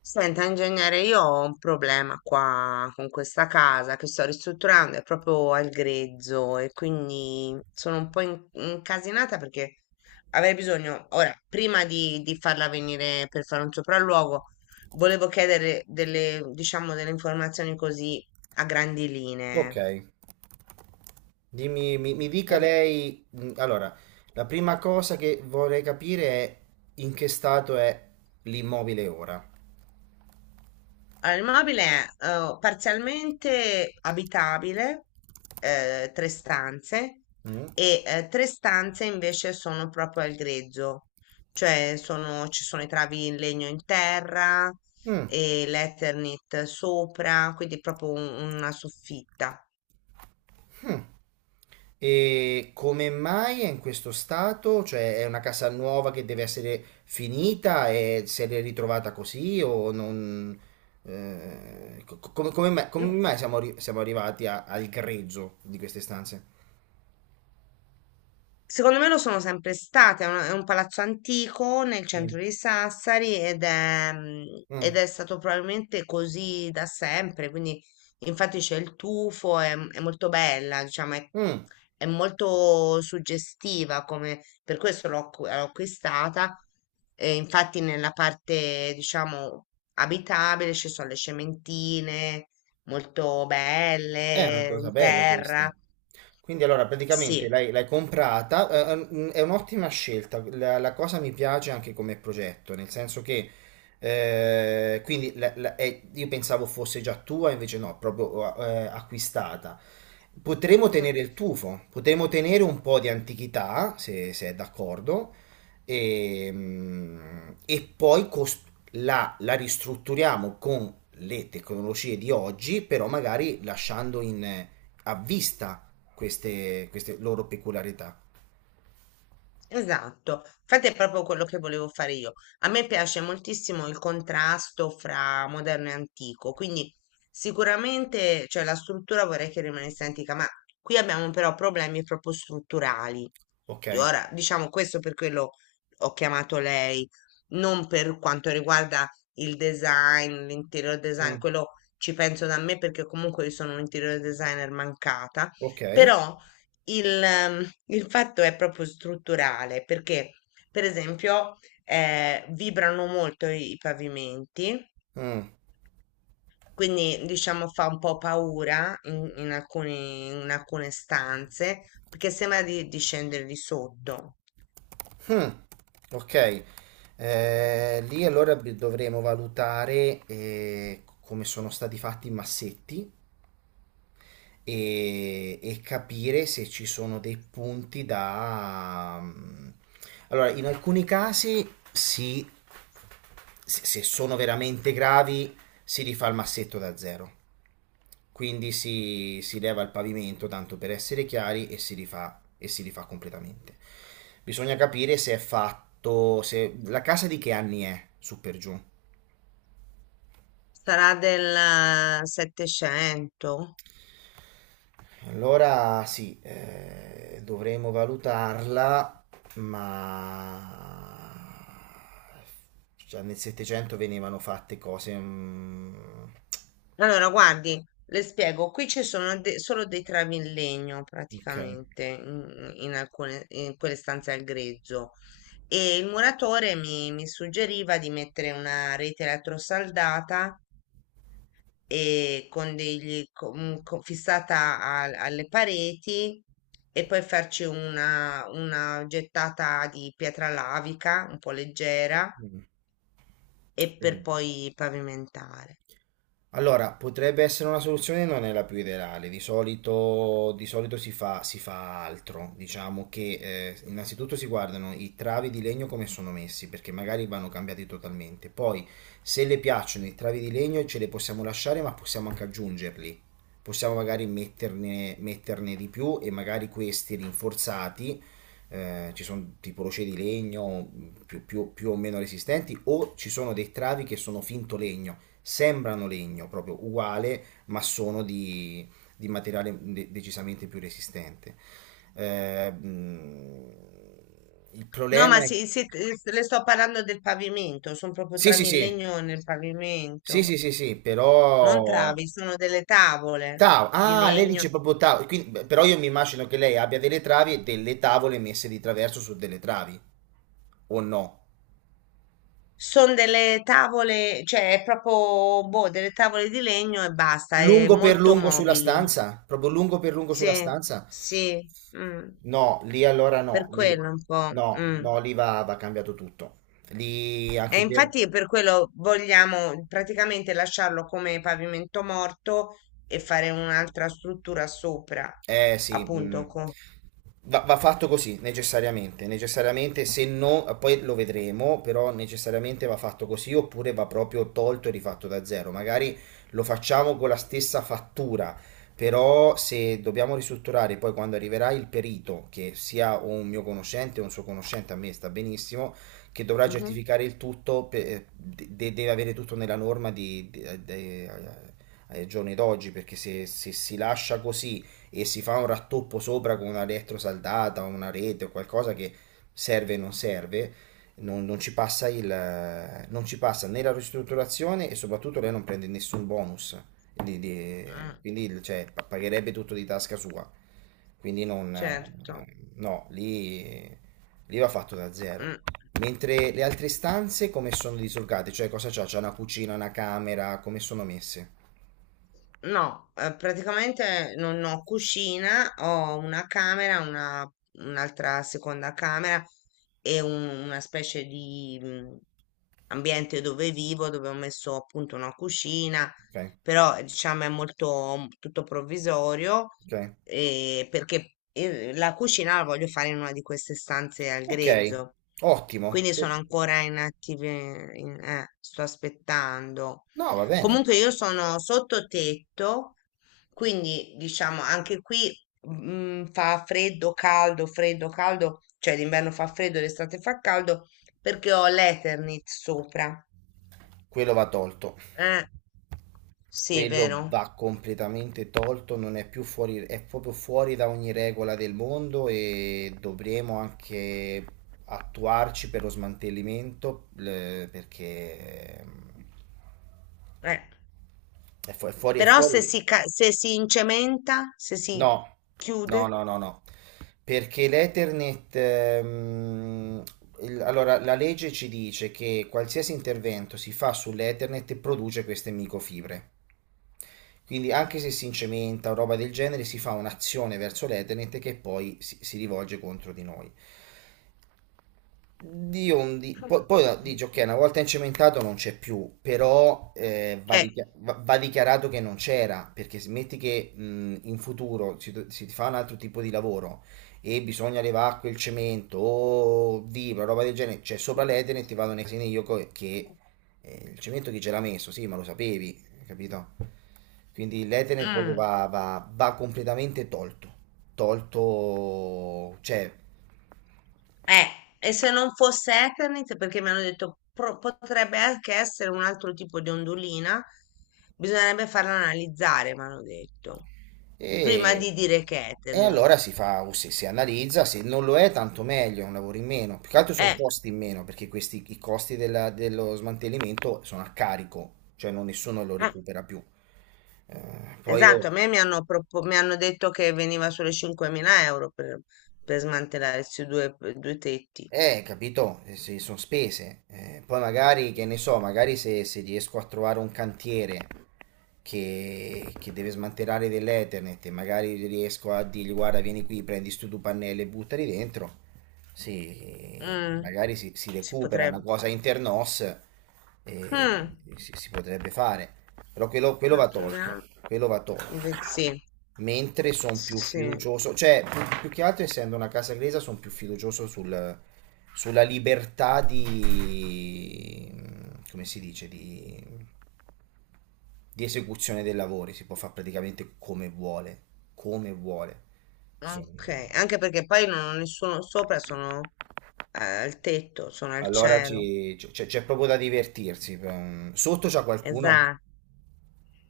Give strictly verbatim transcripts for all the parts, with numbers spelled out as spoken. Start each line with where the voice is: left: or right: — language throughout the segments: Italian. left: Senta, ingegnere, io ho un problema qua con questa casa che sto ristrutturando, è proprio al grezzo e quindi sono un po' in- incasinata, perché avrei bisogno, ora, prima di, di farla venire per fare un sopralluogo, volevo chiedere delle, diciamo, delle informazioni così a grandi
right: Ok,
left: linee.
right: dimmi, mi, mi dica lei. mh, Allora, la prima cosa che vorrei capire è in che stato è l'immobile ora.
left: Allora, il mobile è eh, parzialmente abitabile, eh, tre stanze,
right: Mm?
left: e eh, tre stanze invece sono proprio al grezzo, cioè sono- ci sono i travi in legno in terra
right: Mm,
left: e l'Eternit sopra, quindi proprio un- una soffitta.
right: mm. E come mai è in questo stato? Cioè, è una casa nuova che deve essere finita e se l'è ritrovata così o non. Eh, co- co- come, come mai, come mai siamo, arri- siamo arrivati a- al grezzo di queste stanze?
left: Secondo me lo sono sempre state, è un, è un palazzo antico nel
right: Mm.
left: centro di Sassari, ed è, mm,
right: Mm.
left: ed è stato probabilmente così da sempre, quindi infatti c'è il tufo, è, è molto bella, diciamo, è,
right: Mm.
left: è molto suggestiva, come, per questo l'ho acqu- l'ho acquistata, e infatti nella parte, diciamo, abitabile ci sono le cementine molto
right: È una
left: belle,
right: cosa
left: in
right: bella
left: terra,
right: questa. Quindi allora praticamente
left: sì.
right: l'hai l'hai comprata, eh, mm, è un'ottima scelta, la, la cosa mi piace anche come progetto, nel senso che eh, quindi la- la- è- io pensavo fosse già tua, invece no, proprio eh, eh, acquistata. Potremmo tenere il tufo, potremmo tenere un po' di antichità, se, se è d'accordo, e, mm, e poi cos- la, la ristrutturiamo con le tecnologie di oggi, però magari lasciando in, a vista queste, queste loro peculiarità.
left: Esatto, infatti è proprio quello che volevo fare io. A me piace moltissimo il contrasto fra moderno e antico, quindi sicuramente, cioè, la struttura vorrei che rimanesse antica, ma qui abbiamo però problemi proprio strutturali.
right: Ok?
left: Ora, diciamo questo per quello ho chiamato lei, non per quanto riguarda il design, l'interior design,
right: Mm.
left: quello ci penso da me perché comunque io sono un interior designer mancata,
right: Ok?
left: però il, ehm, il fatto è proprio strutturale, perché per esempio, eh, vibrano molto i, i pavimenti,
right: Mm.
left: quindi diciamo fa un po' paura in, in alcuni- in alcune stanze perché sembra di, di scendere di sotto.
right: Ok. Eh, lì allora bi- dovremo valutare eh, come sono stati fatti i massetti e, e capire se ci sono dei punti da... mm, Allora, in alcuni casi si, se se sono veramente gravi, si rifà il massetto da zero. Quindi si, si leva il pavimento tanto per essere chiari e si rifà, e si rifà completamente. Bisogna capire se è fatto, se la casa di che anni è su per giù.
left: Sarà del eh, settecento?
right: Allora sì, eh, dovremo valutarla, ma già nel settecento venivano fatte cose... mm,
left: Allora, guardi, le spiego, qui ci sono de- solo dei travi in legno
right: Ok.
left: praticamente in, in alcune, in quelle stanze al grezzo, e il muratore mi, mi suggeriva di mettere una rete elettrosaldata e con degli, co- mm, co- fissata al- alle pareti e poi farci una, una gettata di pietra lavica un po' leggera
right: Mm.
left: e per
right: Mm.
left: poi pavimentare.
right: Allora, potrebbe essere una soluzione, non è la più ideale, di solito, di solito si fa, si fa altro, diciamo che eh, innanzitutto si guardano i travi di legno come sono messi, perché magari vanno cambiati totalmente, poi se le piacciono i travi di legno ce le possiamo lasciare, ma possiamo anche aggiungerli, possiamo magari metterne, metterne di più e magari questi rinforzati, eh, ci sono tipo rocce di legno mh, più, più più o meno resistenti, o ci sono dei travi che sono finto legno. Sembrano legno proprio uguale, ma sono di, di materiale de- decisamente più resistente. Eh, mh, il
left: No,
right: problema
left: ma
right: è...
left: sì, sì, eh, s- le sto parlando del pavimento, sono proprio
right: Sì, sì,
left: travi in
right: sì,
left: legno nel
right: sì,
left: pavimento,
right: sì, sì, sì,
left: non
right: però...
left: travi, sono delle tavole
right: Tau,
left: di
right: ah, lei
left: legno,
right: dice proprio tau, quindi- beh, però io mi immagino che lei abbia delle travi e delle tavole messe di traverso su delle travi, o no?
left: sono delle tavole, cioè è proprio, boh, delle tavole di legno e basta, è
right: Lungo per
left: molto
right: lungo sulla
left: mobili.
right: stanza, proprio lungo per lungo sulla
left: Sì,
right: stanza.
left: sì, mm,
right: No, lì allora no,
left: per
right: lì
left: quello un po'.
right: no,
left: Mm.
right: no, lì va, va cambiato tutto. Lì
left: E
right: anche per,
left: infatti per quello vogliamo praticamente lasciarlo come pavimento morto e fare un'altra struttura sopra,
right: eh sì,
left: appunto.
right: mh. Va, va fatto così, necessariamente, necessariamente, se no, poi lo vedremo, però necessariamente va fatto così oppure va proprio tolto e rifatto da zero. Magari lo facciamo con la stessa fattura, però se dobbiamo ristrutturare poi quando arriverà il perito, che sia un mio conoscente o un suo conoscente, a me sta benissimo, che dovrà
left: Mh-mh.
right: certificare il tutto, pe- eh, de- deve avere tutto nella norma di, di- de- ai giorni d'oggi, perché se se si lascia così e si fa un rattoppo sopra con una elettrosaldata o una rete o qualcosa che serve o non serve, non, non ci passa il, non ci passa né la ristrutturazione e soprattutto lei non prende nessun bonus, di- di-
left: Mh,
right: quindi il- cioè, pa- pagherebbe tutto di tasca sua. Quindi non, eh,
left: certo.
right: no, lì, lì va fatto da zero.
left: Mh.
right: Mentre le altre stanze come sono disorgate? Cioè cosa c'ha? C'è una cucina, una camera, come sono messe?
left: No, eh, praticamente non ho cucina, ho una camera, una- un'altra seconda camera e un- una specie di mm, ambiente dove vivo, dove ho messo appunto una cucina,
right: Ok,
left: però eh, diciamo è molto mm, tutto provvisorio,
right: ok.
left: eh, perché eh, la cucina la voglio fare in una di queste stanze al
right: Ok,
left: grezzo,
right: ottimo.
left: quindi sono ancora in attive, in- eh, sto aspettando.
right: No, va bene.
left: Comunque io sono sottotetto, quindi diciamo anche qui mm, fa freddo, caldo, freddo, caldo, cioè l'inverno fa freddo, l'estate fa caldo perché ho l'Eternit sopra.
right: Quello va tolto.
left: Eh, sì,
right: Quello
left: vero.
right: va completamente tolto, non è più fuori, è proprio fuori da ogni regola del mondo e dovremo anche attuarci per lo smantellimento le- perché ehm,
left: Eh,
right: è fu- è fuori, è
left: Però
right: fuori.
left: se si,
right: legge.
left: ca- se si incementa, se si
right: No,
left: chiude,
right: no, no, no, no, perché l'Ethernet, ehm, il- allora la legge ci dice che qualsiasi intervento si fa sull'Ethernet produce queste microfibre. Quindi anche se si incementa o roba del genere, si fa un'azione verso l'Ethernet che poi si, si rivolge contro di noi. Di ondi, poi, poi dice ok, una volta incementato non c'è più, però eh, va,
left: eh,
right: dichia- va- va dichiarato che non c'era, perché se metti che mh, in futuro si, si fa un altro tipo di lavoro e bisogna levare quel cemento o vibra, roba del genere, c'è sopra l'Ethernet e ti vado nei casini io co- che eh, il cemento chi ce l'ha messo? Sì, ma lo sapevi, capito? Quindi l'Ethernet proprio
left: mm,
right: va, va va completamente tolto, tolto, cioè...
left: Eh, e se non fosse Eternit, perché mi hanno detto pro- potrebbe anche essere un altro tipo di ondulina, bisognerebbe farla analizzare, mi hanno detto, prima
right: E,
left: di dire che è
right: e
left: Eternit.
right: allora si fa, uh, si, si analizza, se non lo è tanto meglio, è un lavoro in meno. Più che altro sono
left: Eh,
right: costi in meno, perché questi, i costi della- dello smantellimento sono a carico, cioè non nessuno lo
left: eh,
right: recupera più. Eh, poi io,
left: esatto, a me mi hanno, propo- mi hanno detto che veniva solo cinquemila euro per, per smantellare questi due, due tetti.
right: eh, capito, Eh, sì, sono spese. Eh, poi magari, che ne so, magari se, se riesco a trovare un cantiere che, che deve smantellare dell'Ethernet e magari riesco a dirgli guarda vieni qui, prendi stu due pannelli e buttali dentro, sì,
left: Mm,
right: magari si, si
left: si
right: recupera una
left: potrebbe.
right: cosa internos e
left: Mm,
right: si, si potrebbe fare, però quello, quello
left: ma
right: va tolto,
left: proviamo.
right: quello va tolto.
left: Ve- Sì,
right: Mentre sono più
left: sì.
right: fiducioso, cioè più, più che altro essendo una casa inglese sono più fiducioso sul, sulla libertà di, come si dice, di di esecuzione dei lavori, si può fare praticamente come vuole, come vuole. So-
left: Ok, anche perché poi non ho nessuno sopra, sono eh, al tetto, sono al
right: Allora
left: cielo.
right: ci- c- c'è c'è proprio da divertirsi. per- Sotto c'è qualcuno?
left: Esatto,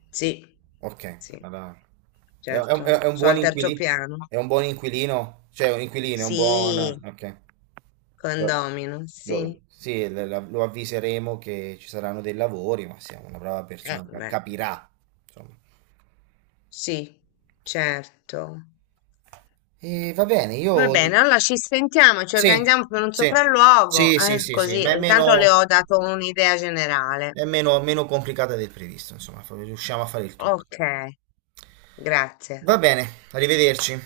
left: sì,
right: Ok,
left: sì,
right: allora. È, è un, è- è
left: certo.
right: un
left: Sono
right: buon
left: al terzo
right: inquilino?
left: piano.
right: È un buon inquilino? Cioè, un inquilino, è un buon...
left: Sì,
right: Ok. Lo,
left: condomino, sì.
right: lo- sì, la- la- lo avviseremo che ci saranno dei lavori, ma siamo una brava
left: Eh,
right: persona, ca-
left: beh,
right: capirà. Insomma.
left: sì, certo.
right: E va bene,
left: Va
right: io di...
left: bene, allora ci sentiamo, ci
right: Sì,
left: organizziamo per un
right: sì,
left: sopralluogo,
right: sì, sì,
left: eh,
right: sì, sì,
left: così
right: ma è
left: intanto le
right: meno,
left: ho dato un'idea generale.
right: è meno, meno complicata del previsto, insomma, fa- riusciamo a fare il tutto.
left: Ok, grazie.
right: Va bene, arrivederci.